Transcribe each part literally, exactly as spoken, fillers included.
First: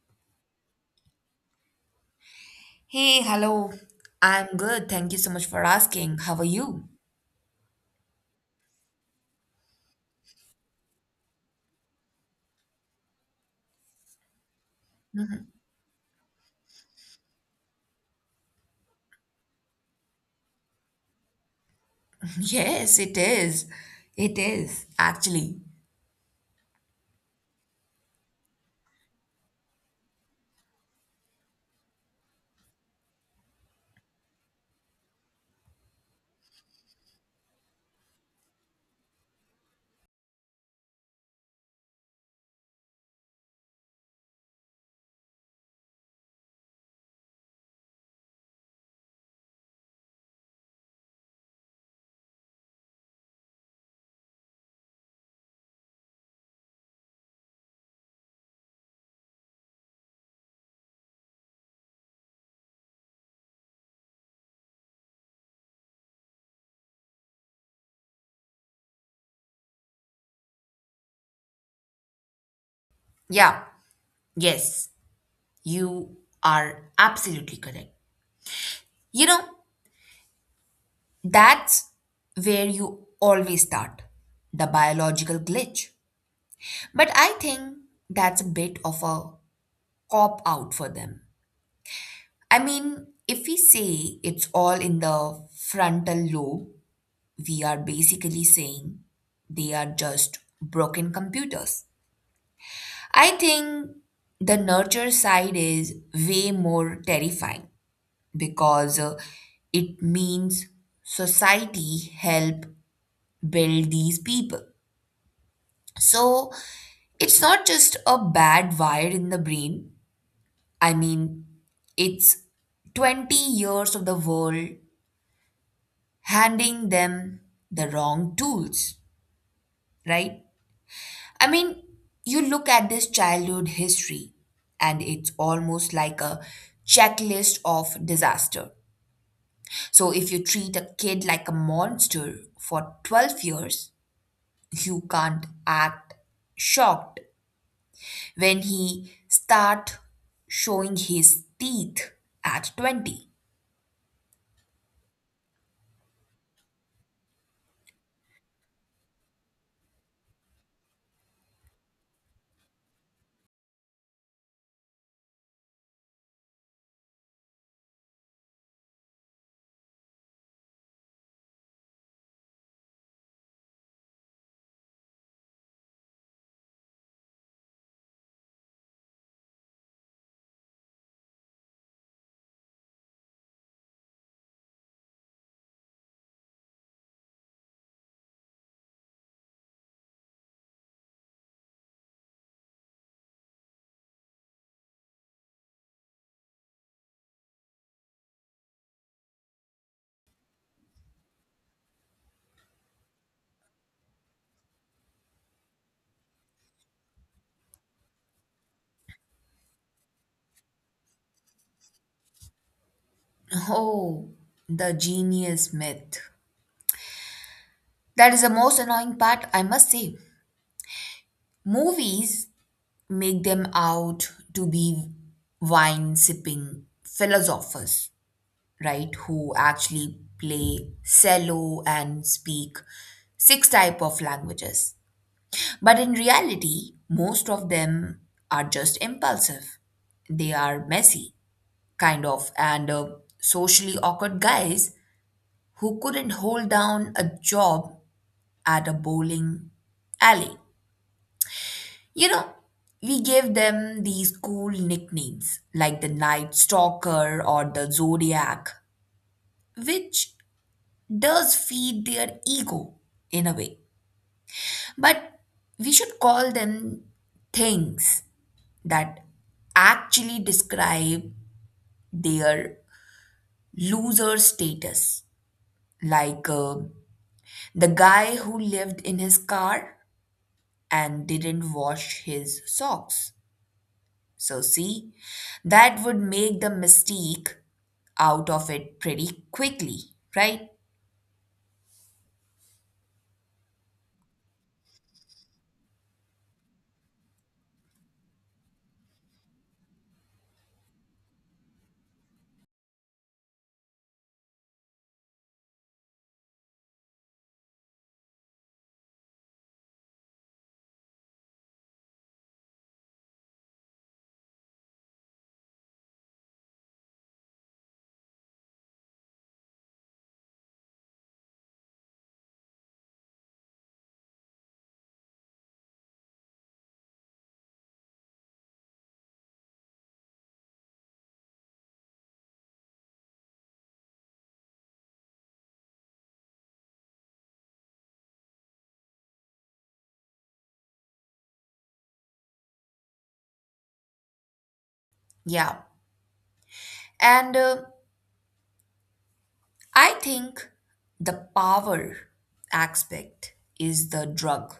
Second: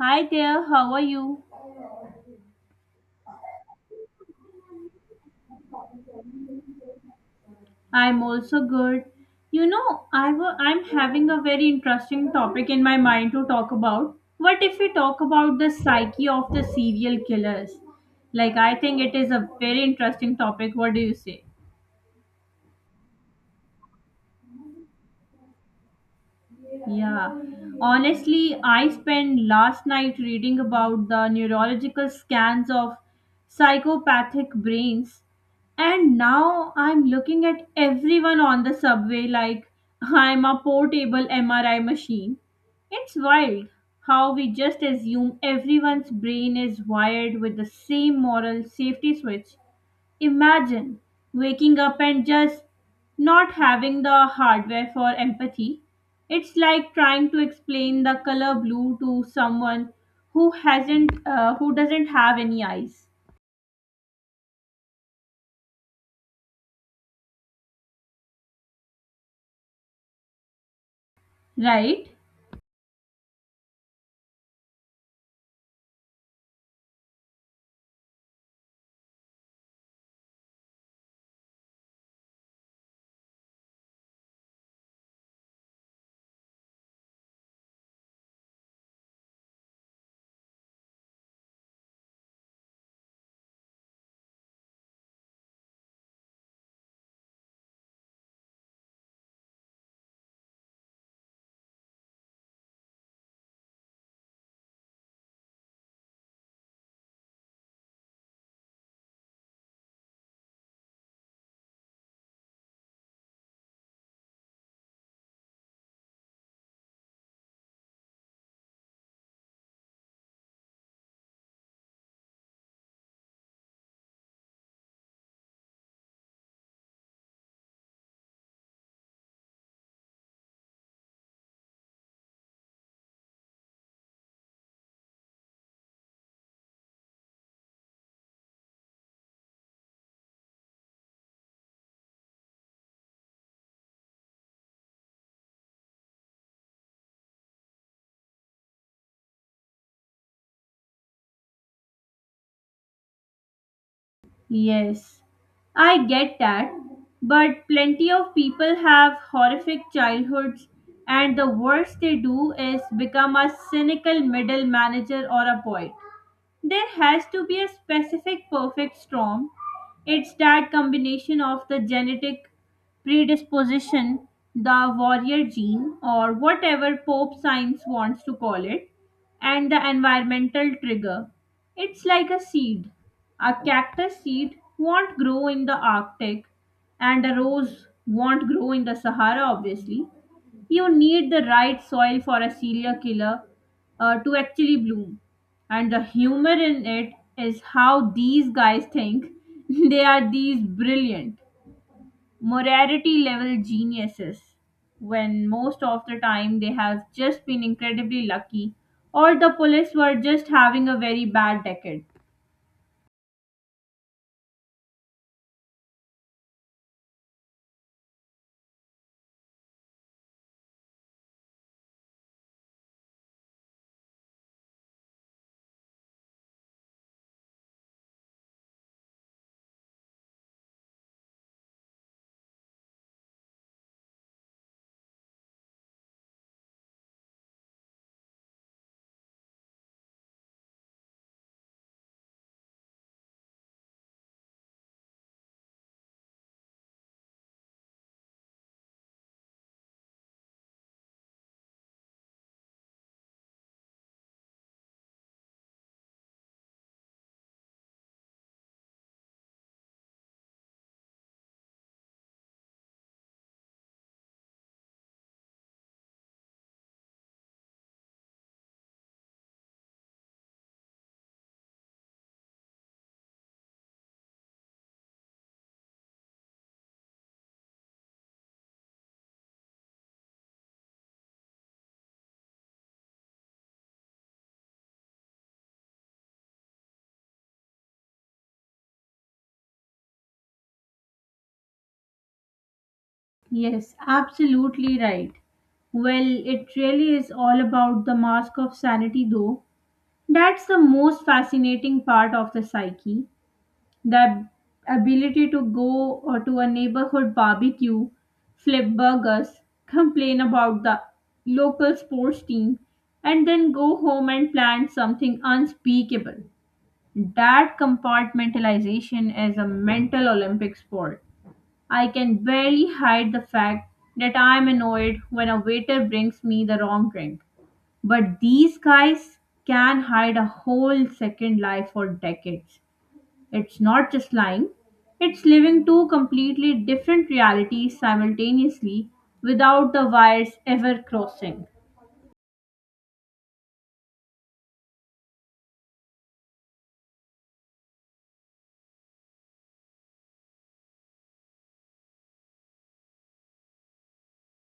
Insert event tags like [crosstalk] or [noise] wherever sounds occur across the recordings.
Hi there, how are you? Hey, hello. I'm good. Thank you so much for asking. How are you? I'm also good. You know, i w- I'm having a very interesting topic in my mind to talk about. What if we talk about the psyche of the serial killers? Like, I think it is a very interesting topic. What do you say? [laughs] Yes, it is. It is, actually. Yeah. Honestly, I spent last night reading about the neurological scans of psychopathic brains, and now I'm looking at everyone on the subway like I'm a portable M R I machine. It's wild how we just assume everyone's brain is wired with the same moral safety switch. Imagine waking up and just not having the hardware for empathy. It's like trying to explain the color blue to someone who hasn't uh, who doesn't have any eyes, right? Yeah, yes, you are absolutely correct. You know, that's where you always start the biological glitch. But I think that's a bit of a cop out for them. I mean, if we say it's all in the frontal lobe, we are basically saying they are just broken computers. I think the nurture side is way more terrifying because uh, it means society help build these people. So it's not just a bad wire in the brain. I mean, it's twenty years of the world handing them the wrong tools, right? I mean, you look at this childhood history, and it's almost like a checklist of disaster. So, if you treat a kid like a monster for twelve years, you can't act shocked when he start showing his teeth at twenty. Yes. I get that, but plenty of people have horrific childhoods, and the worst they do is become a cynical middle manager or a poet. There has to be a specific perfect storm. It's that combination of the genetic predisposition, the warrior gene, or whatever Pope science wants to call it, and the environmental trigger. It's like a seed. A cactus seed won't grow in the Arctic, and a rose won't grow in the Sahara, obviously. You need the right soil for a serial killer uh, to actually bloom, and the humor in it is how these guys think [laughs] they are these brilliant morality level geniuses when most of the time they have just been incredibly lucky, or the police were just having a very bad decade. Oh, the genius myth. That is the most annoying part, I must say. Movies make them out to be wine sipping philosophers, right? Who actually play cello and speak six type of languages. But in reality, most of them are just impulsive. They are messy, kind of, and uh, socially awkward guys who couldn't hold down a job at a bowling alley. You know, we gave them these cool nicknames like the Night Stalker or the Zodiac, which does feed their ego in a way. But we should call them things that actually describe their loser status. Like uh, the guy who lived in his car and didn't wash his socks. So, see, that would make the mystique out of it pretty quickly, right? Yes, absolutely right. Well, it really is all about the mask of sanity, though. That's the most fascinating part of the psyche. The ability to go or to a neighborhood barbecue, flip burgers, complain about the local sports team, and then go home and plan something unspeakable. That compartmentalization is a mental Olympic sport. I can barely hide the fact that I'm annoyed when a waiter brings me the wrong drink. But these guys can hide a whole second life for decades. It's not just lying, it's living two completely different realities simultaneously without the wires ever crossing. Yeah. And uh, I think the power aspect is the drug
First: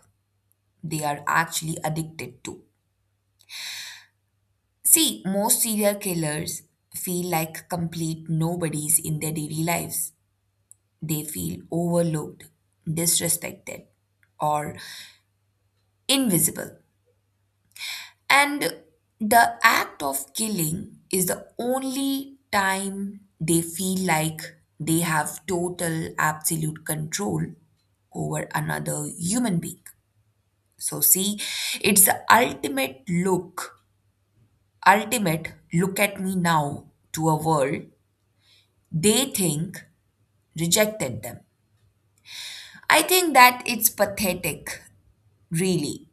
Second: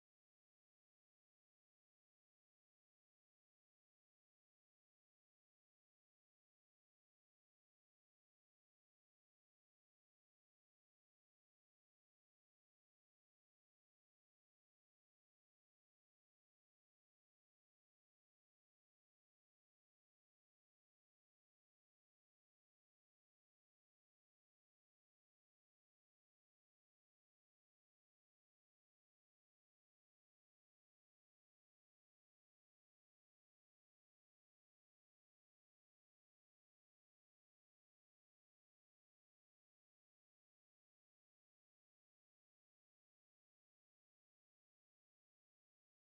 they are actually addicted to. See, most serial killers feel like complete nobodies in their daily lives. They feel overlooked, disrespected, or invisible. And the act of killing is the only time they feel like they have total, absolute control over another human being. So, see, it's the ultimate look, ultimate look at me now to a world they think rejected them. I think that it's pathetic, really.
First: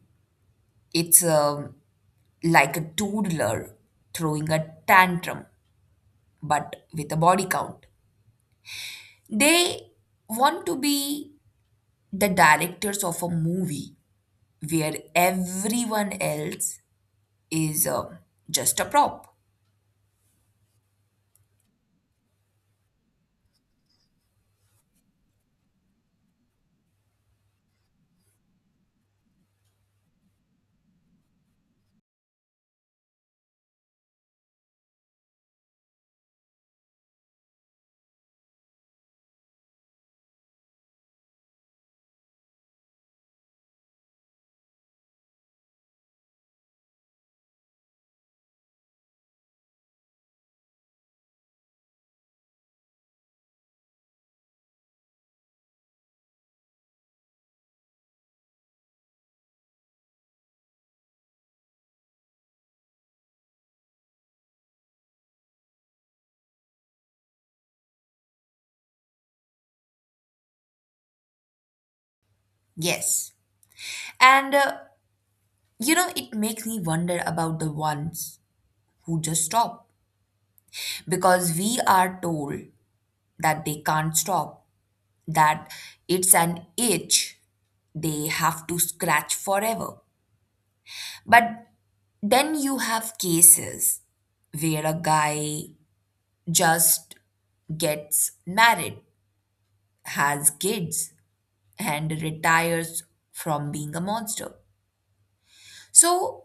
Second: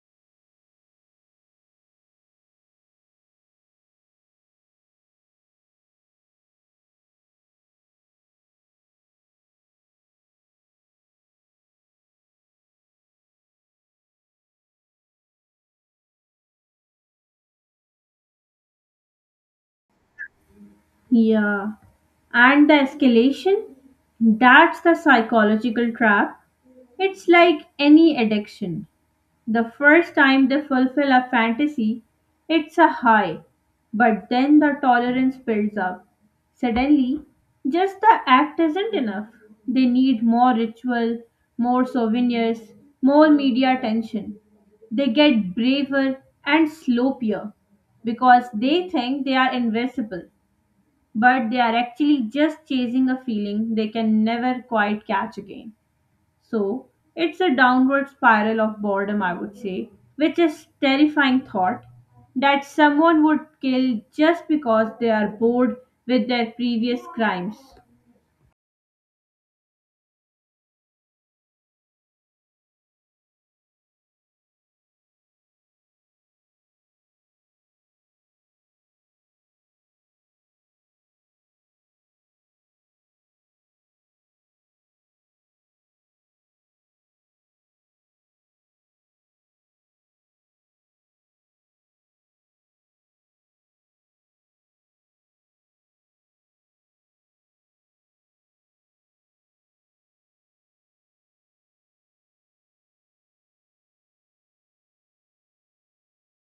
It's um, like a toddler throwing a tantrum but with a body count. They want to be the directors of a movie where everyone else is uh, just a prop. Yeah. And the escalation? That's the psychological trap. It's like any addiction. The first time they fulfill a fantasy, it's a high, but then the tolerance builds up. Suddenly, just the act isn't enough. They need more ritual, more souvenirs, more media attention. They get braver and sloppier because they think they are invincible, but they are actually just chasing a feeling they can never quite catch again. So it's a downward spiral of boredom, I would say, which is terrifying thought that someone would kill just because they are bored with their previous crimes. Yes. And uh, you know, it makes me wonder about the ones who just stop because we are told that they can't stop, that it's an itch they have to scratch forever. But then you have cases where a guy just gets married, has kids, and retires from being a monster. So,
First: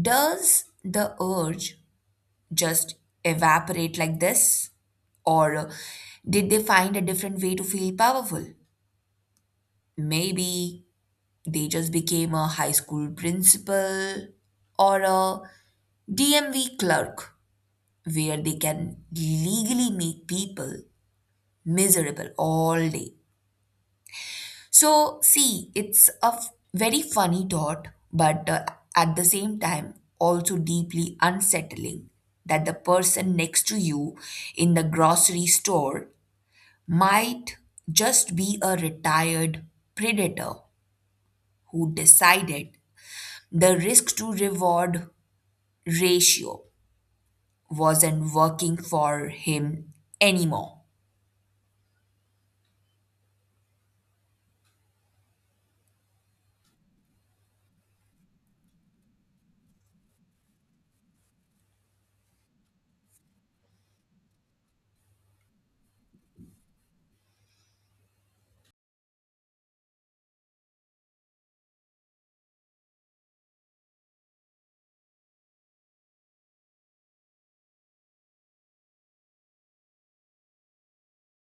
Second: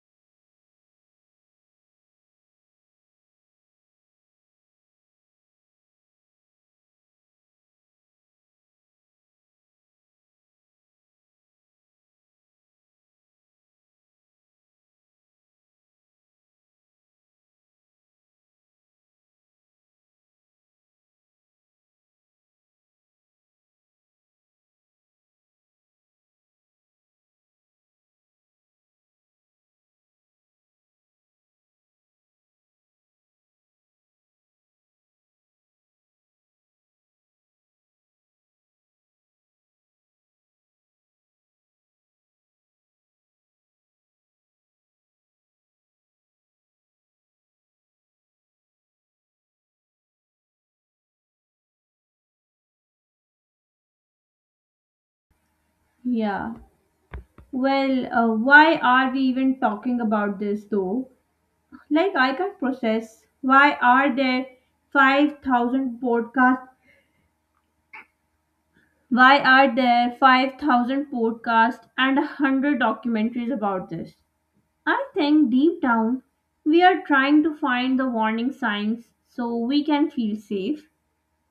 does the urge just evaporate like this? Or uh, did they find a different way to feel powerful? Maybe they just became a high school principal or a D M V clerk where they can legally make people miserable all day. So, see, it's a f- very funny thought, but uh, at the same time, also deeply unsettling that the person next to you in the grocery store might just be a retired predator who decided the risk to reward ratio wasn't working for him anymore. Yeah. Well, uh, why are we even talking about this though? Like, I can't process. Why are there five thousand podcasts? Why are there five thousand podcasts and a 100 documentaries about this? I think deep down, we are trying to find the warning signs so we can feel safe.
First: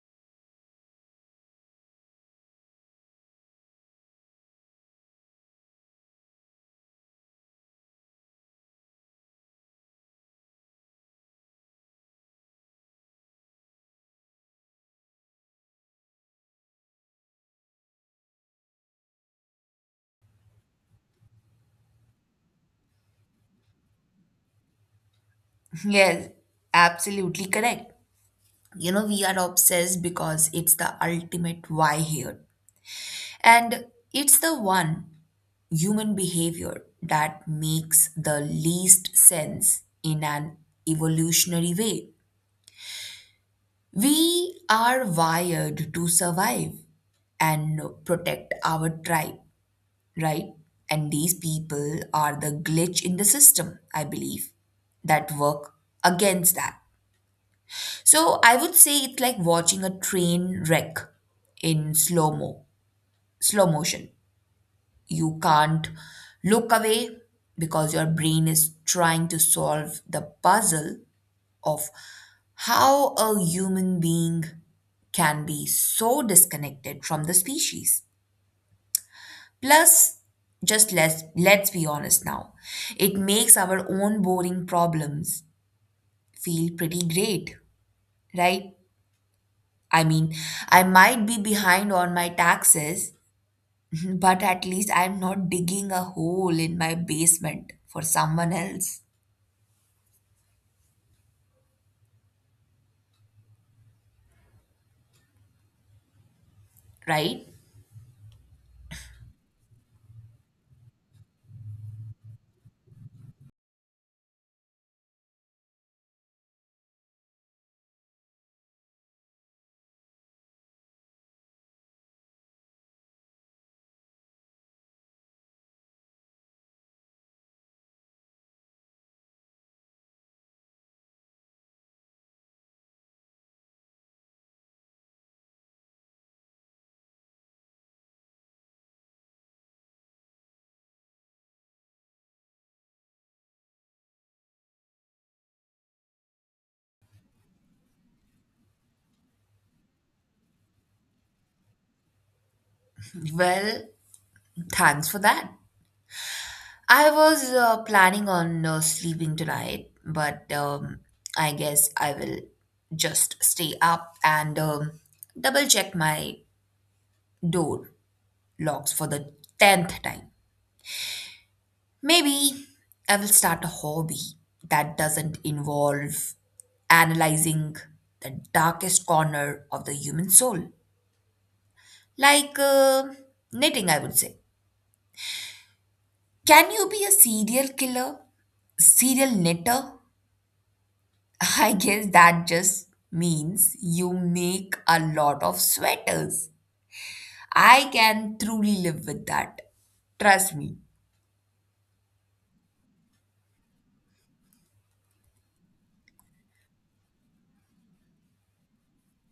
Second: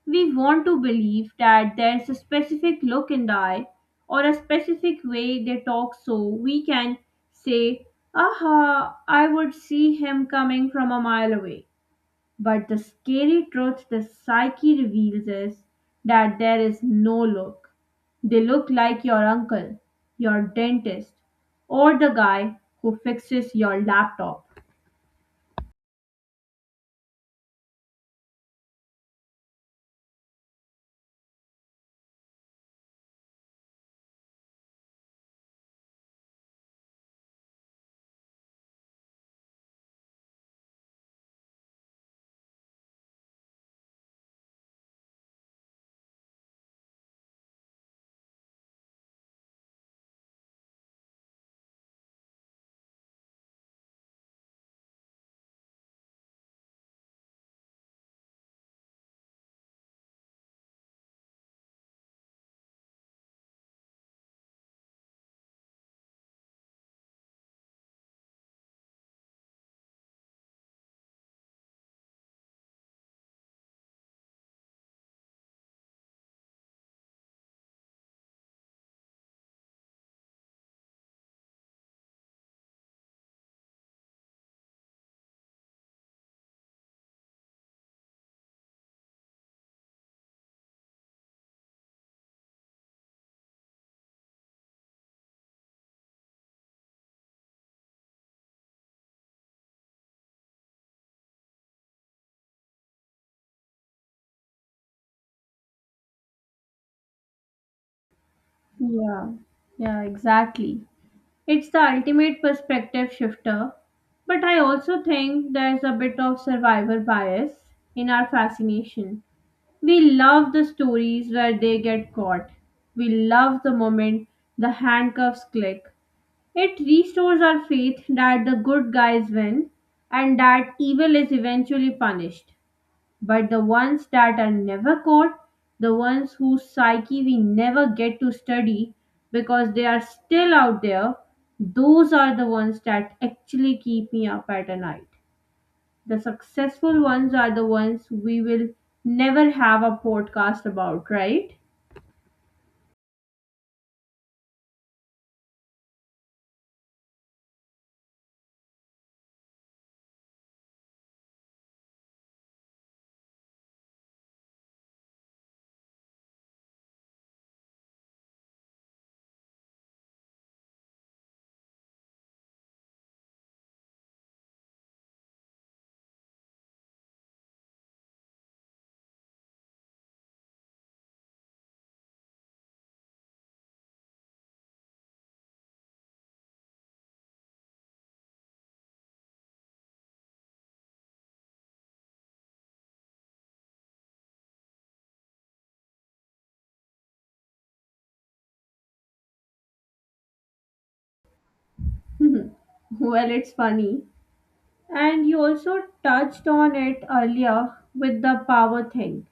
We want to believe that there's a specific look in the eye or a specific way they talk so we can say, aha, I would see him coming from a mile away. But the scary truth the psyche reveals is that there is no look. They look like your uncle, your dentist, or the guy who fixes your laptop. [laughs] Yes, absolutely correct. You know, we are obsessed because it's the ultimate why here. And it's the one human behavior that makes the least sense in an evolutionary way. We are wired to survive and protect our tribe, right? And these people are the glitch in the system, I believe, that work against that. So I would say it's like watching a train wreck in slow mo, slow motion. You can't look away because your brain is trying to solve the puzzle of how a human being can be so disconnected from the species. Plus, just let's, let's be honest now, it makes our own boring problems feel pretty great, right? I mean, I might be behind on my taxes, [laughs] but at least I'm not digging a hole in my basement for someone else. Right? Yeah, yeah, exactly. It's the ultimate perspective shifter. But I also think there's a bit of survivor bias in our fascination. We love the stories where they get caught. We love the moment the handcuffs click. It restores our faith that the good guys win and that evil is eventually punished. But the ones that are never caught, the ones whose psyche we never get to study because they are still out there, those are the ones that actually keep me up at a night. The successful ones are the ones we will never have a podcast about, right? Well, thanks for that. I was uh, planning on uh, sleeping tonight, but um, I guess I will just stay up and um, double check my door locks for the tenth time. Maybe I will start a hobby that doesn't involve analyzing the darkest corner of the human soul. Like uh, knitting, I would say. Can you be a serial killer? Serial knitter? [laughs] I guess that just means you make a lot of sweaters. I can truly live with that. Trust me. [laughs] Well, it's funny. And you also touched on it earlier with the power thing.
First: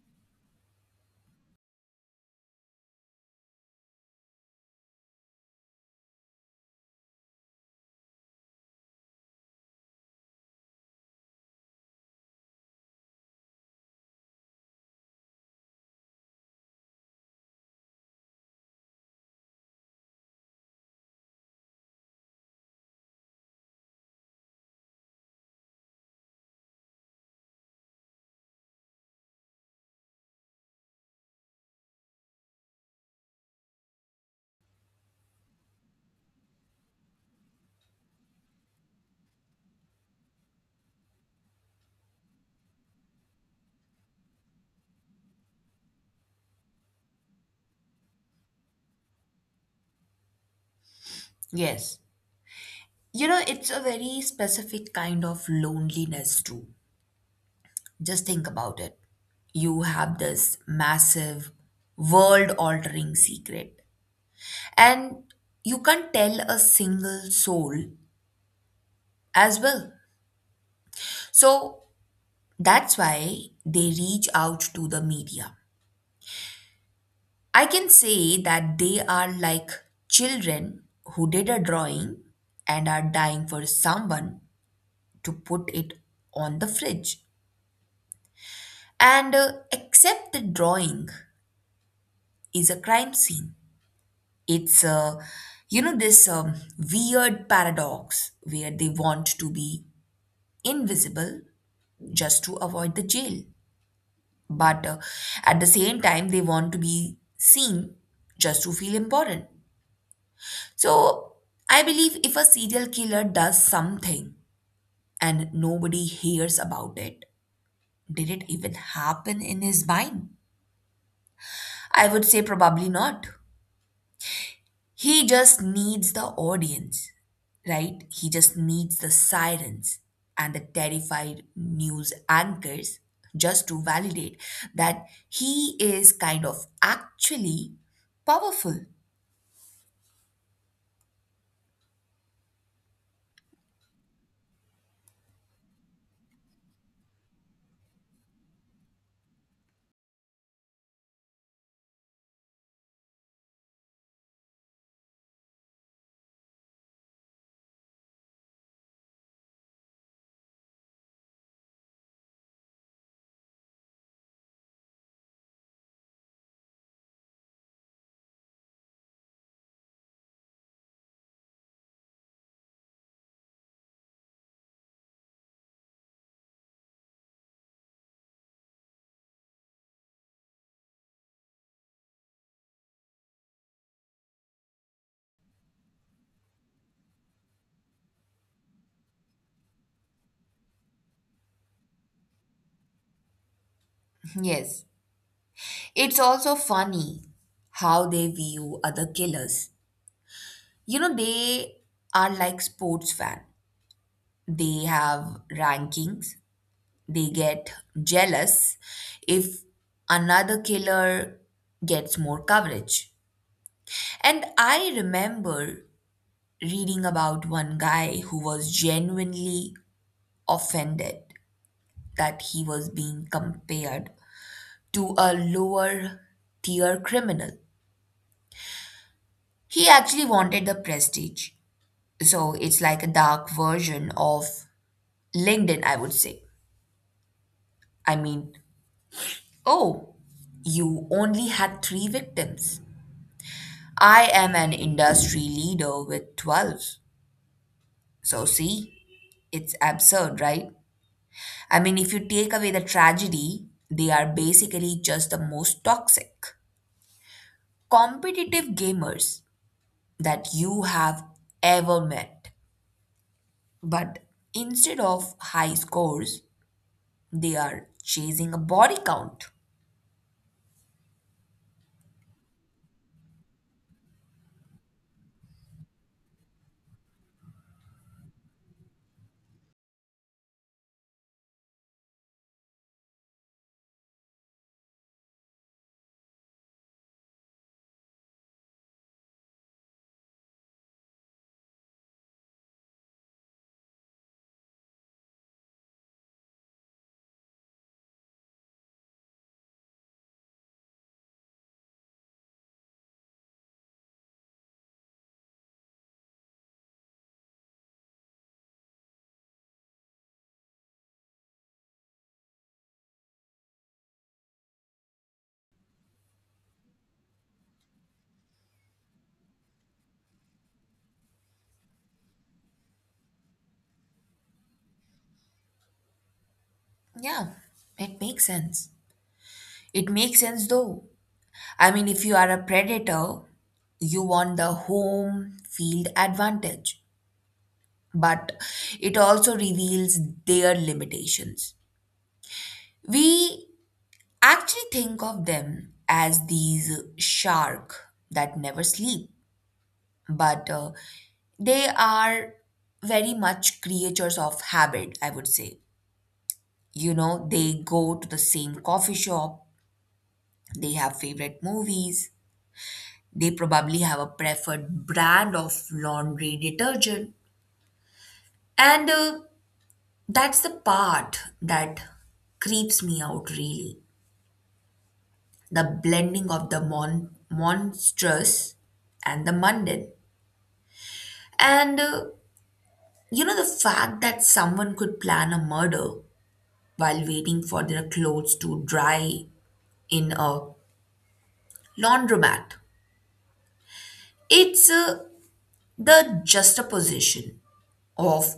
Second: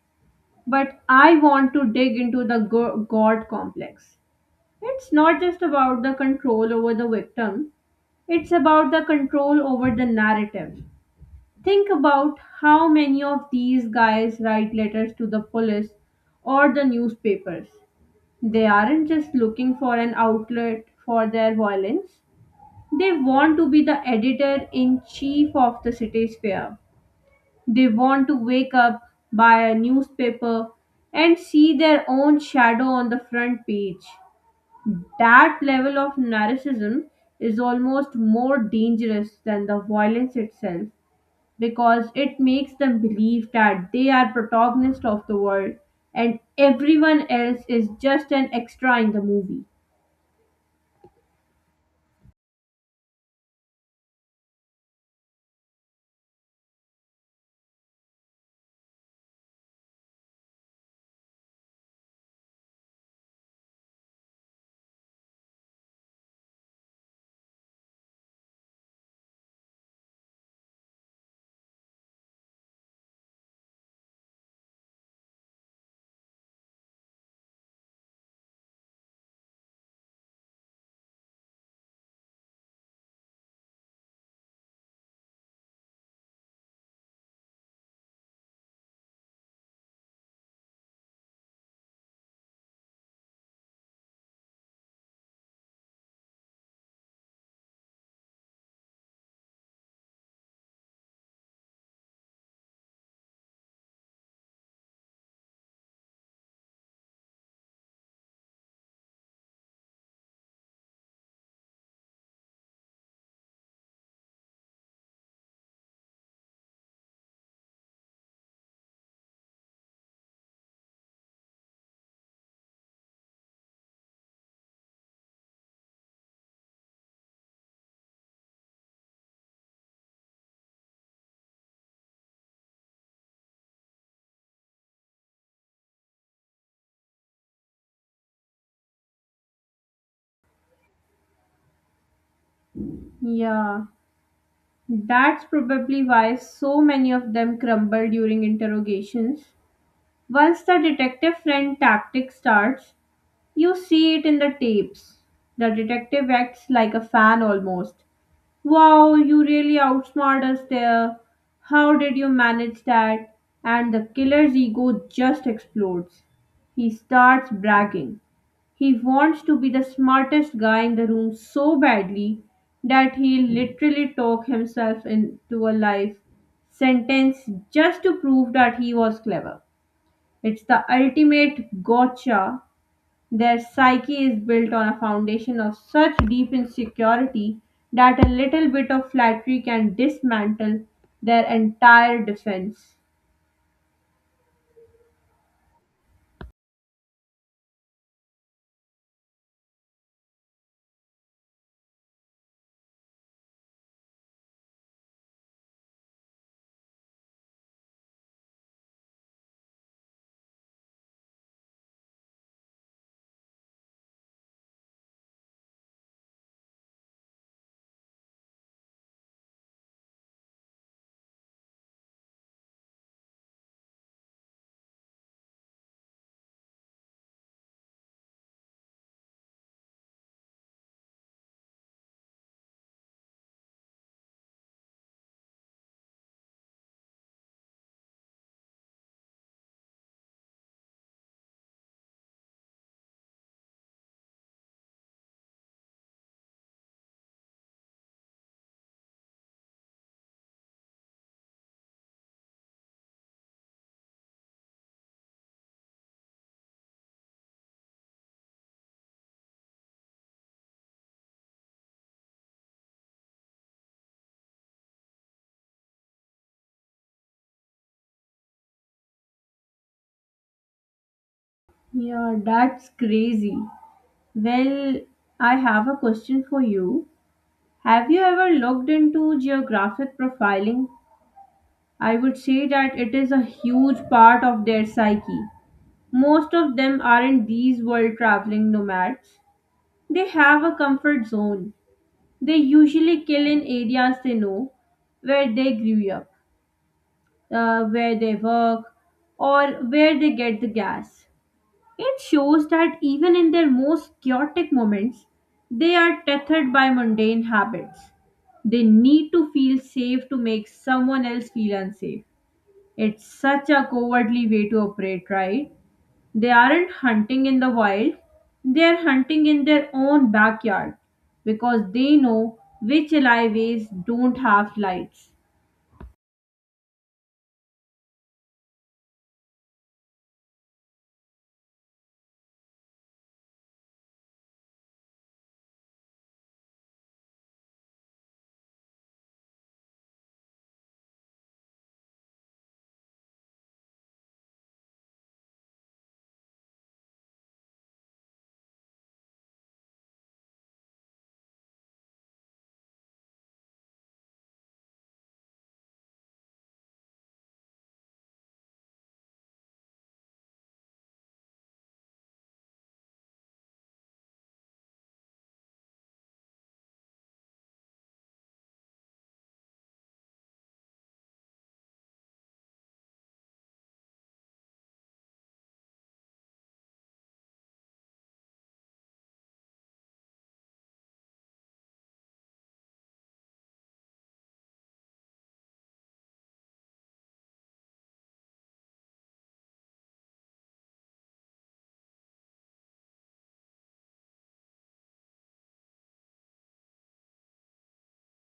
But I want to dig into the go- God complex. It's not just about the control over the victim, it's about the control over the narrative. Think about how many of these guys write letters to the police or the newspapers. They aren't just looking for an outlet for their violence, they want to be the editor in chief of the city's fair. They want to wake up, buy a newspaper, and see their own shadow on the front page. That level of narcissism is almost more dangerous than the violence itself because it makes them believe that they are protagonist of the world and everyone else is just an extra in the movie. Yes. You know, it's a very specific kind of loneliness, too. Just think about it. You have this massive, world altering secret, and you can't tell a single soul as well. So that's why they reach out to the media. I can say that they are like children who did a drawing and are dying for someone to put it on the fridge. And uh, except the drawing is a crime scene. It's uh, You know this um, weird paradox where they want to be invisible just to avoid the jail, but uh, at the same time they want to be seen just to feel important. So I believe if a serial killer does something and nobody hears about it, did it even happen in his mind? I would say probably not. He just needs the audience, right? He just needs the sirens and the terrified news anchors just to validate that he is kind of actually powerful. Yeah, that's probably why so many of them crumble during interrogations. Once the detective friend tactic starts, you see it in the tapes. The detective acts like a fan almost. Wow, you really outsmarted us there. How did you manage that? And the killer's ego just explodes. He starts bragging. He wants to be the smartest guy in the room so badly that he'll literally talk himself into a life sentence just to prove that he was clever. It's the ultimate gotcha. Their psyche is built on a foundation of such deep insecurity that a little bit of flattery can dismantle their entire defense. Yes. It's also funny how they view other killers. You know, they are like sports fan. They have rankings. They get jealous if another killer gets more coverage. And I remember reading about one guy who was genuinely offended that he was being compared to a lower tier criminal. He actually wanted the prestige. So it's like a dark version of linkedin, I would say. I mean, oh, you only had three victims. I am an industry leader with twelve. So, see, it's absurd, right? I mean, if you take away the tragedy, they are basically just the most toxic, competitive gamers that you have ever met. But instead of high scores, they are chasing a body count. Yeah, that's crazy. Well, I have a question for you. Have you ever looked into geographic profiling? I would say that it is a huge part of their psyche. Most of them aren't these world traveling nomads. They have a comfort zone. They usually kill in areas they know, where they grew up, uh, where they work, or where they get the gas. It shows that even in their most chaotic moments, they are tethered by mundane habits. They need to feel safe to make someone else feel unsafe. It's such a cowardly way to operate, right? They aren't hunting in the wild, they are hunting in their own backyard because they know which alleyways don't have lights. Yeah, it makes sense. It makes sense though, I mean, if you are a predator, you want the home field advantage, but it also reveals their limitations. We actually think of them as these shark that never sleep, but uh, they are very much creatures of habit, I would say. You know, they go to the same coffee shop, they have favorite movies. They probably have a preferred brand of laundry detergent. And uh, that's the part that creeps me out really the blending of the mon- monstrous and the mundane. And uh, you know, the fact that someone could plan a murder while waiting for their clothes to dry in a laundromat. It's uh, The juxtaposition of,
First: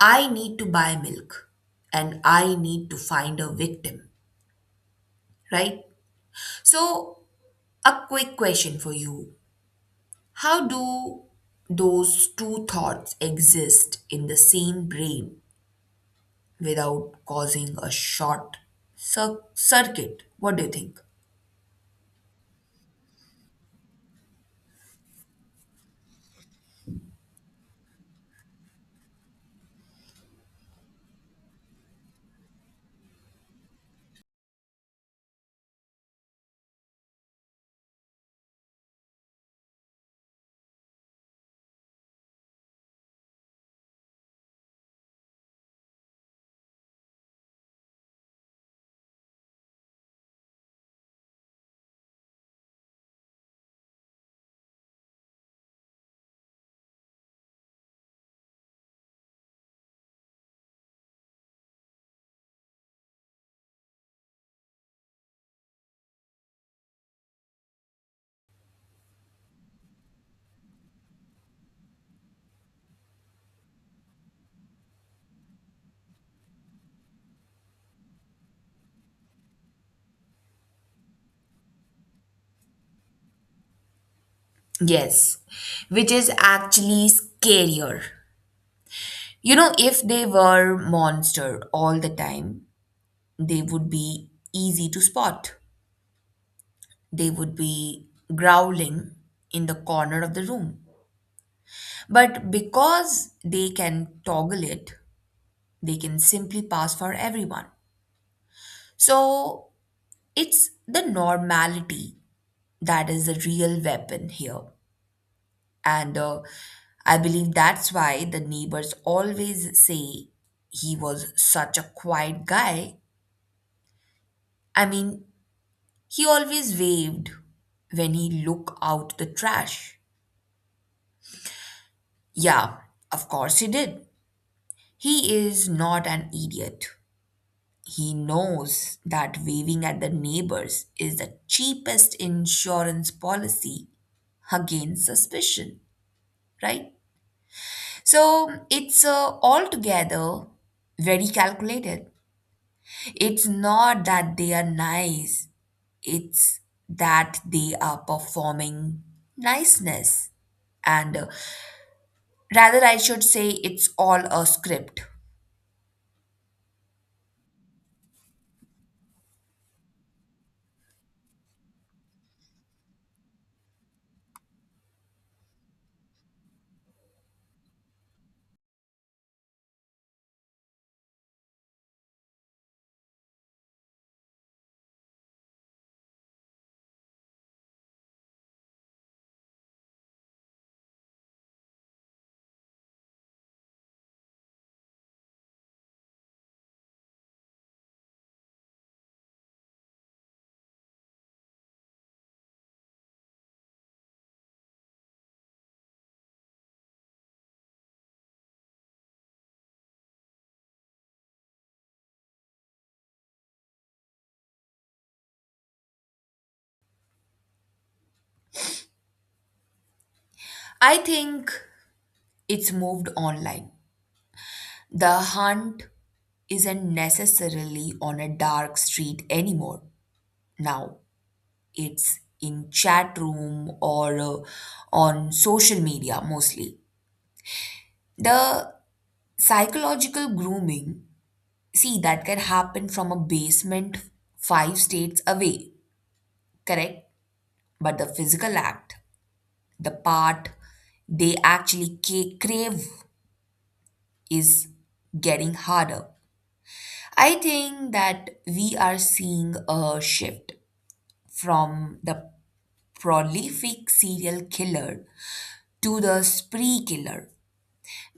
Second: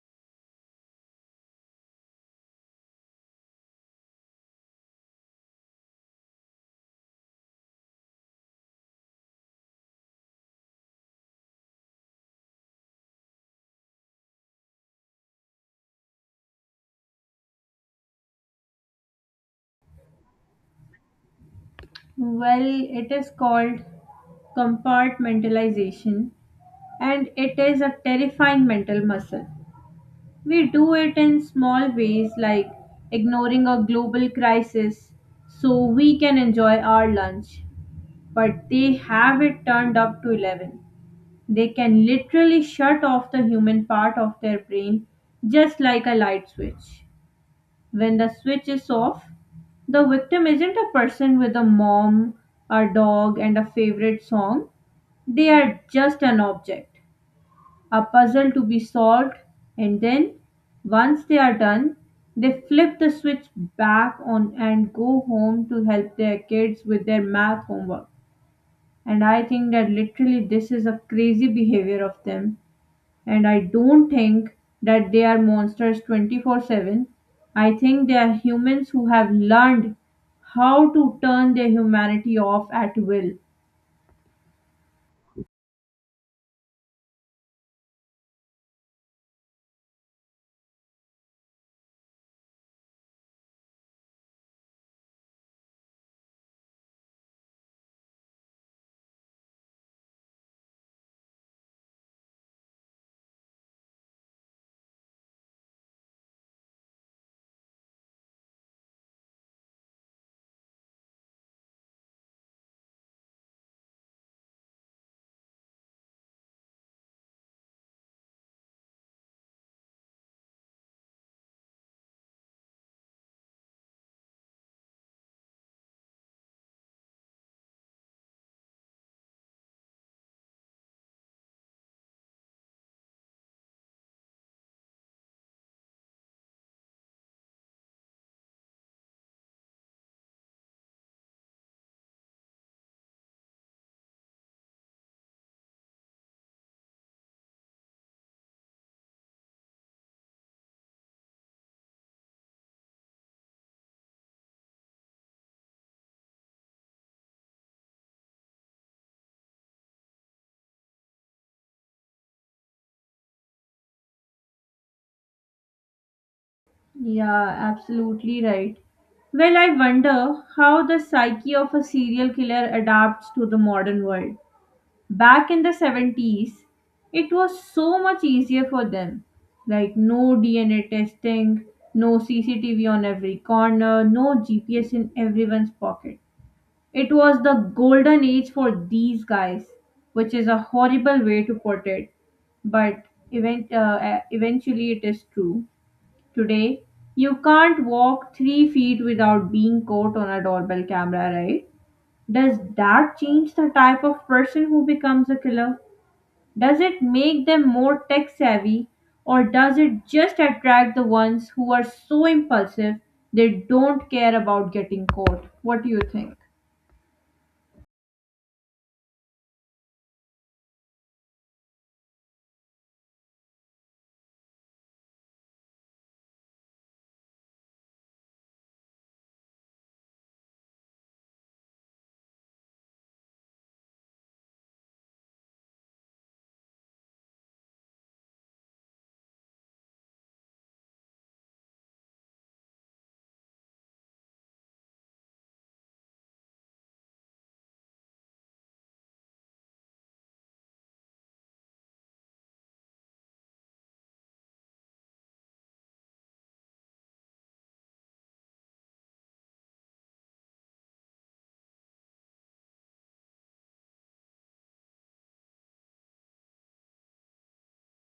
I need to buy milk and I need to find a victim, right? So, a quick question for you. How do those two thoughts exist in the same brain without causing a short cir- circuit? What do you think? Well, it is called compartmentalization and it is a terrifying mental muscle. We do it in small ways like ignoring a global crisis so we can enjoy our lunch, but they have it turned up to eleven. They can literally shut off the human part of their brain just like a light switch. When the switch is off, the victim isn't a person with a mom, a dog, and a favorite song. They are just an object, a puzzle to be solved, and then once they are done, they flip the switch back on and go home to help their kids with their math homework. And I think that literally this is a crazy behavior of them, and I don't think that they are monsters twenty-four seven. I think they are humans who have learned how to turn their humanity off at will. Yes, which is actually scarier. You know, if they were monster all the time, they would be easy to spot. They would be growling in the corner of the room. But because they can toggle it, they can simply pass for everyone. So it's the normality that is the real weapon here. And uh, I believe that's why the neighbors always say he was such a quiet guy. I mean, he always waved when he looked out the trash. Yeah, of course he did. He is not an idiot. He knows that waving at the neighbors is the cheapest insurance policy against suspicion, right? So it's uh, altogether very calculated. It's not that they are nice, it's that they are performing niceness. And uh, Rather, I should say it's all a script. Yeah, absolutely right. Well, I wonder how the psyche of a serial killer adapts to the modern world. Back in the seventies, it was so much easier for them. Like, no D N A testing, no C C T V on every corner, no G P S in everyone's pocket. It was the golden age for these guys, which is a horrible way to put it, but event, uh, uh, eventually it is true. Today, you can't walk three feet without being caught on a doorbell camera, right? Does that change the type of person who becomes a killer? Does it make them more tech savvy, or does it just attract the ones who are so impulsive they don't care about getting caught? What do you think? I think it's moved online. The hunt isn't necessarily on a dark street anymore. Now it's in chat room or uh, on social media mostly. The psychological grooming, see, that can happen from a basement five states away, correct? But the physical act, the part they actually ca- crave, is getting harder. I think that we are seeing a shift from the prolific serial killer to the spree killer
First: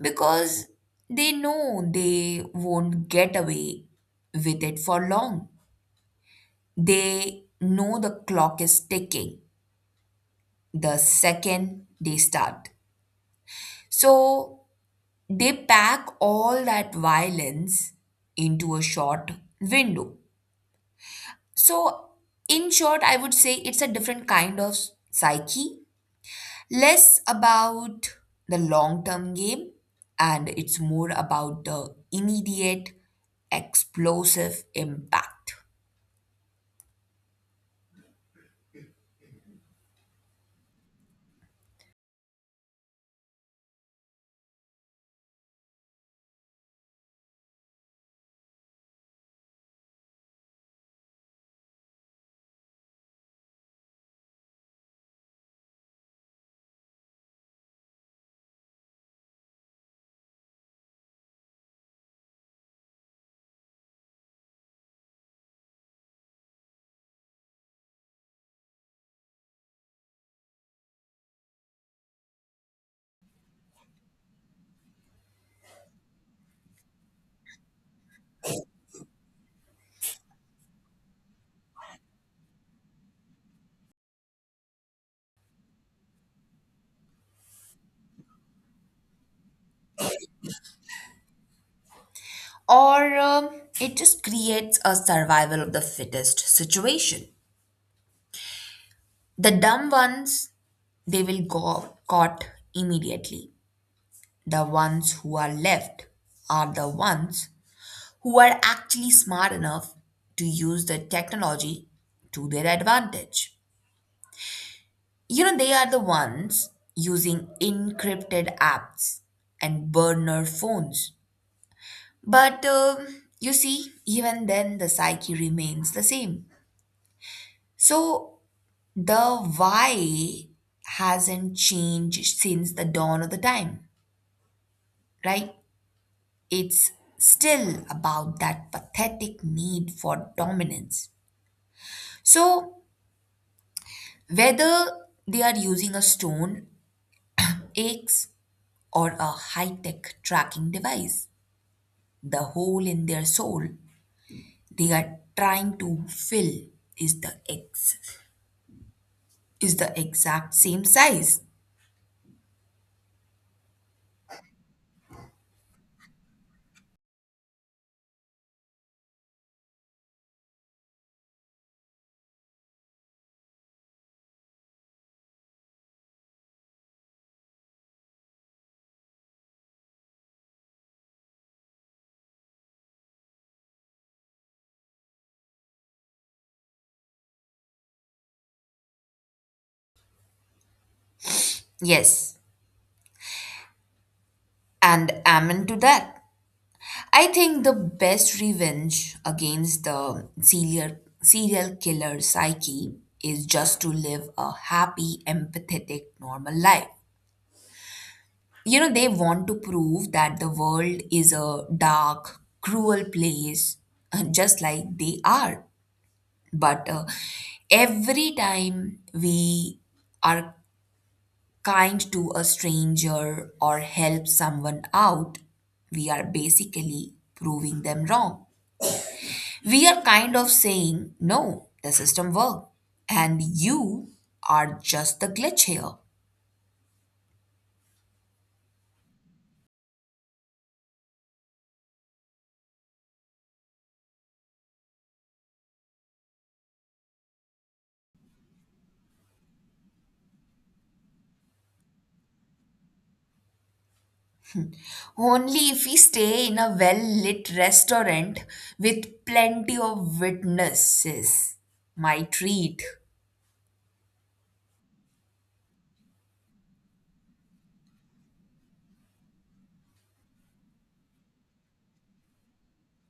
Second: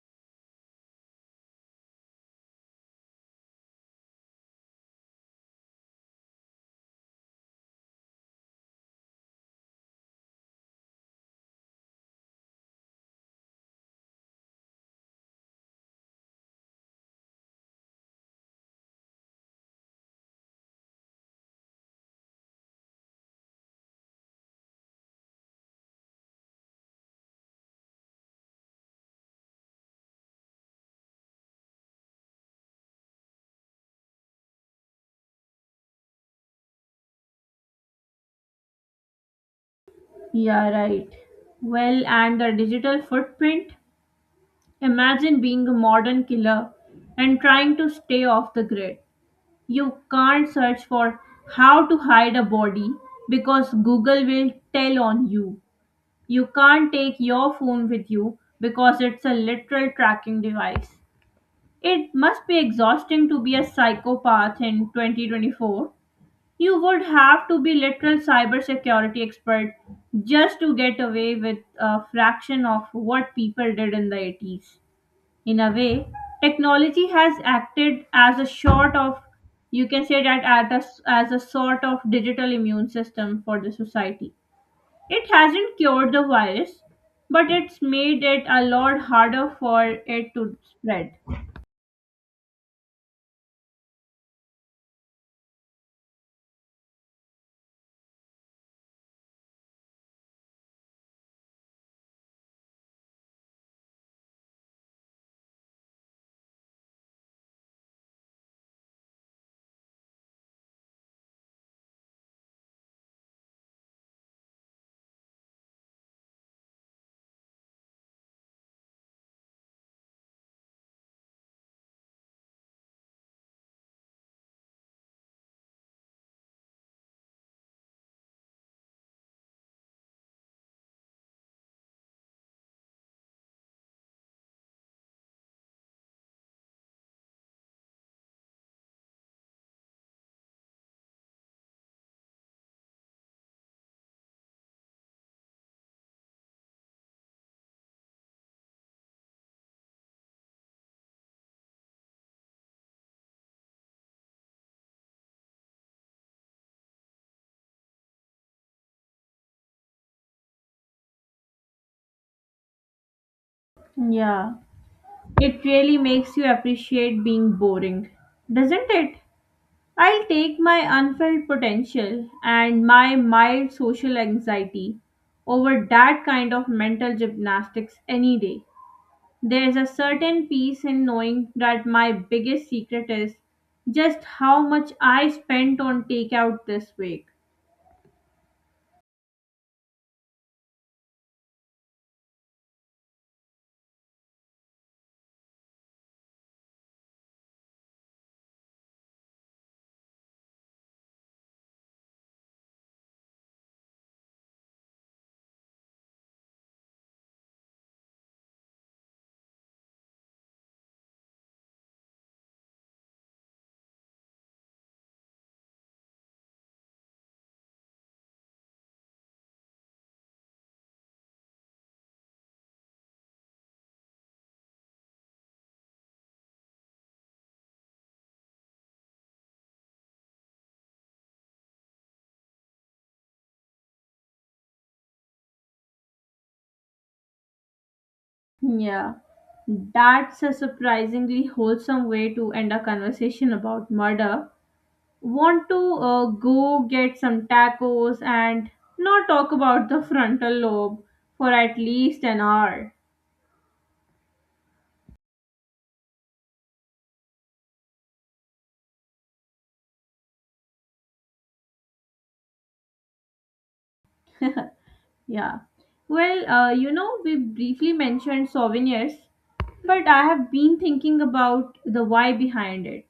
because they know they won't get away with it for long. They know the clock is ticking the second they start. So they pack all that violence into a short window. So, in short, I would say it's a different kind of psyche, less about the long term game and it's more about the immediate explosive impact. Yeah, right. Well, and the digital footprint? Imagine being a modern killer and trying to stay off the grid. You can't search for how to hide a body because Google will tell on you. You can't take your phone with you because it's a literal tracking device. It must be exhausting to be a psychopath in twenty twenty-four. You would have to be literal cybersecurity expert just to get away with a fraction of what people did in the eighties. In a way, technology has acted as a sort of, you can say that at a, as a sort of digital immune system for the society. It hasn't cured the virus, but it's made it a lot harder for it to spread. Or um, it just creates a survival of the fittest situation. The dumb ones, they will go caught immediately. The ones who are left are the ones who are actually smart enough to use the technology to their advantage. You know, they are the ones using encrypted apps and burner phones. But um, you see, even then, the psyche remains the same. So the why hasn't changed since the dawn of the time, right? It's still about that pathetic need for dominance. So whether they are using a stone, axe, or a high tech tracking device, the hole in their soul they are trying to fill is the ex is the exact same size. Yeah, it really makes you appreciate being boring, doesn't it? I'll take my unfelt potential and my mild social anxiety over that kind of mental gymnastics any day. There's a certain peace in knowing that my biggest secret is just how much I spent on takeout this week. Yes, and amen to that. I think the best revenge against the serial serial killer psyche is just to live a happy, empathetic, normal life. You know, they want to prove that the world is a dark, cruel place, [laughs] just like they are. But uh, every time we are kind to a stranger or help someone out, we are basically proving them wrong. We are kind of saying, no, the system worked, and you are just the glitch here. Yeah, that's a surprisingly wholesome way to end a conversation about murder. Want to uh, go get some tacos and not talk about the frontal lobe for at least an hour. Only if we stay in a well lit restaurant with plenty of witnesses, my treat. Yeah. Well, uh, you know, we briefly mentioned souvenirs, but I have been thinking about the why behind it.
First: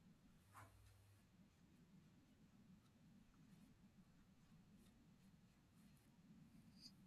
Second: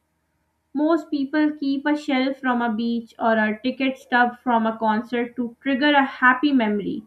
Most people keep a shell from a beach or a ticket stub from a concert to trigger a happy memory.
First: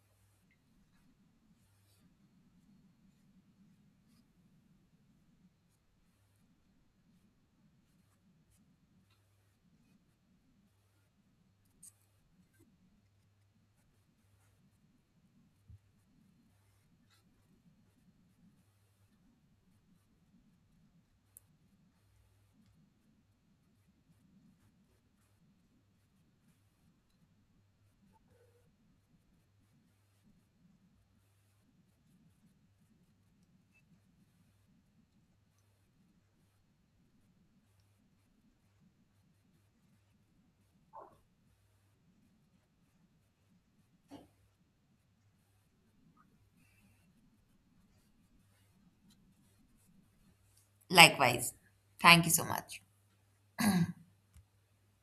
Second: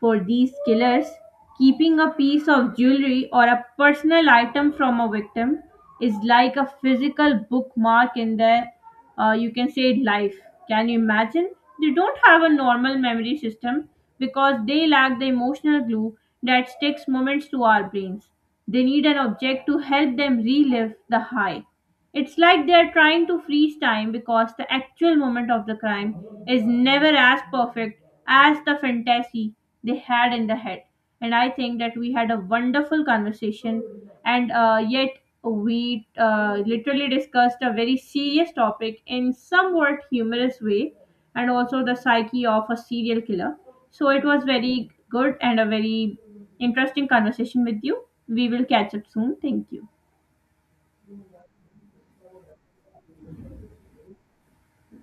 For these killers, keeping a piece of jewelry or a personal item from a victim is like a physical bookmark in their, uh, you can say, life. Can you imagine? They don't have a normal memory system because they lack the emotional glue that sticks moments to our brains. They need an object to help them relive the high. It's like they're trying to freeze time because the actual moment of the crime is never as perfect as the fantasy they had in the head. And I think that we had a wonderful conversation, and uh, yet we uh, literally discussed a very serious topic in somewhat humorous way, and also the psyche of a serial killer. So it was very good and a very interesting conversation with you. We will catch up soon. Thank you. Likewise. Thank you so much.